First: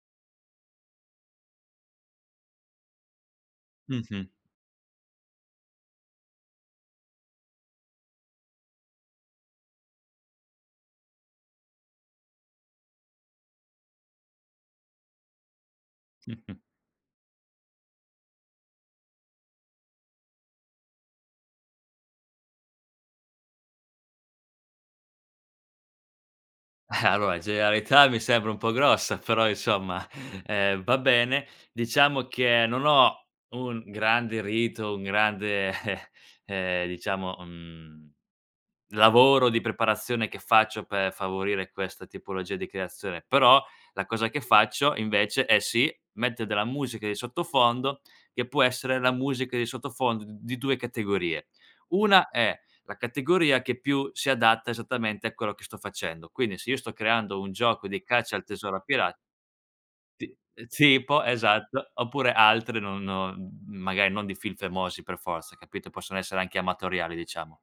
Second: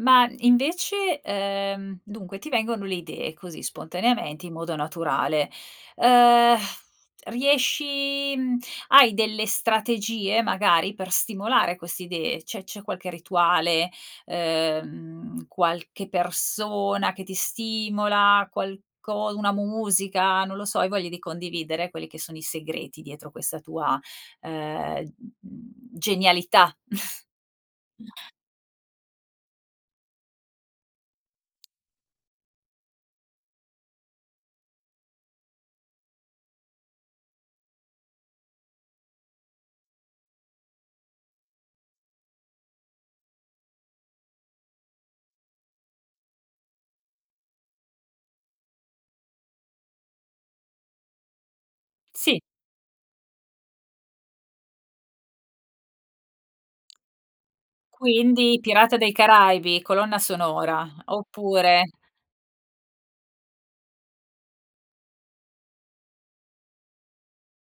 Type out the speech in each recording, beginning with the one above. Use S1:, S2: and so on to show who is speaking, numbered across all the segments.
S1: Ma invece, ehm, dunque ti vengono le idee così
S2: Mh-mh.
S1: spontaneamente in modo naturale, uhm, riesci mhmm, hai delle strategie, magari, per stimolare queste idee? Cioè, c'è qualche rituale, ehm, qualche
S2: Mh-mh.
S1: persona che ti stimola, qualco una musica, non lo so, hai voglia di condividere, quelli che sono i segreti dietro questa tua, ehm, mhmm, genialità?
S2: Allora, in genialità mi sembra un po' grossa, però insomma, eh, va bene. Diciamo che, non ho un grande rito, un grande, eh, ehm, diciamo, mhmm, lavoro di preparazione che faccio per favorire questa tipologia di creazione. Però, la cosa che faccio, invece, è sì, metter della musica di sottofondo, che può essere la musica di sottofondo d di 2 categorie. Una
S1: Sì.
S2: è la categoria che più si adatta esattamente a quello che sto facendo, quindi, se io sto creando un gioco di caccia al
S1: Quindi,
S2: tesoro a
S1: pirata dei
S2: pira
S1: caraibi colonna
S2: Sì, ehm,
S1: sonora,
S2: tipo
S1: oppure
S2: esatto, oppure altre non non mhmm, magari non di film famosi per forza, capito? Possono essere anche amatoriali, diciamo.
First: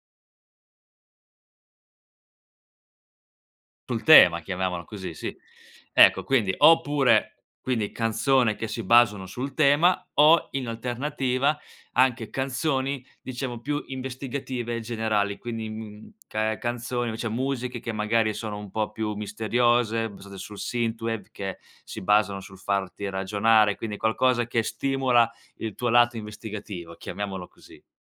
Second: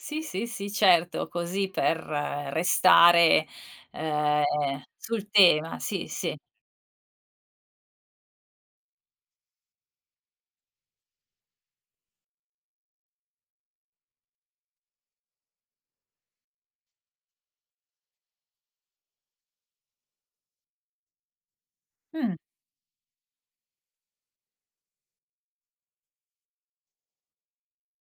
S1: Sì, sì, sì, certo, così per restare,
S2: Sul tema,
S1: ehm,
S2: chiamiamolo così,
S1: sul
S2: sì.
S1: tema, sì,
S2: Ecco,
S1: sì.
S2: quindi oppure, quindi canzone che si basano sul tema, o in alternativa, anche canzoni, diciamo, più investigative generali, quindi, mhmm ca canzoni cioè musiche, che magari sono un po' più misteriose, basate sul [unintelligible] che si
S1: Mh.
S2: basano sul farti ragionare, quindi qualcosa che stimola il tuo lato investigativo, chiamiamolo così.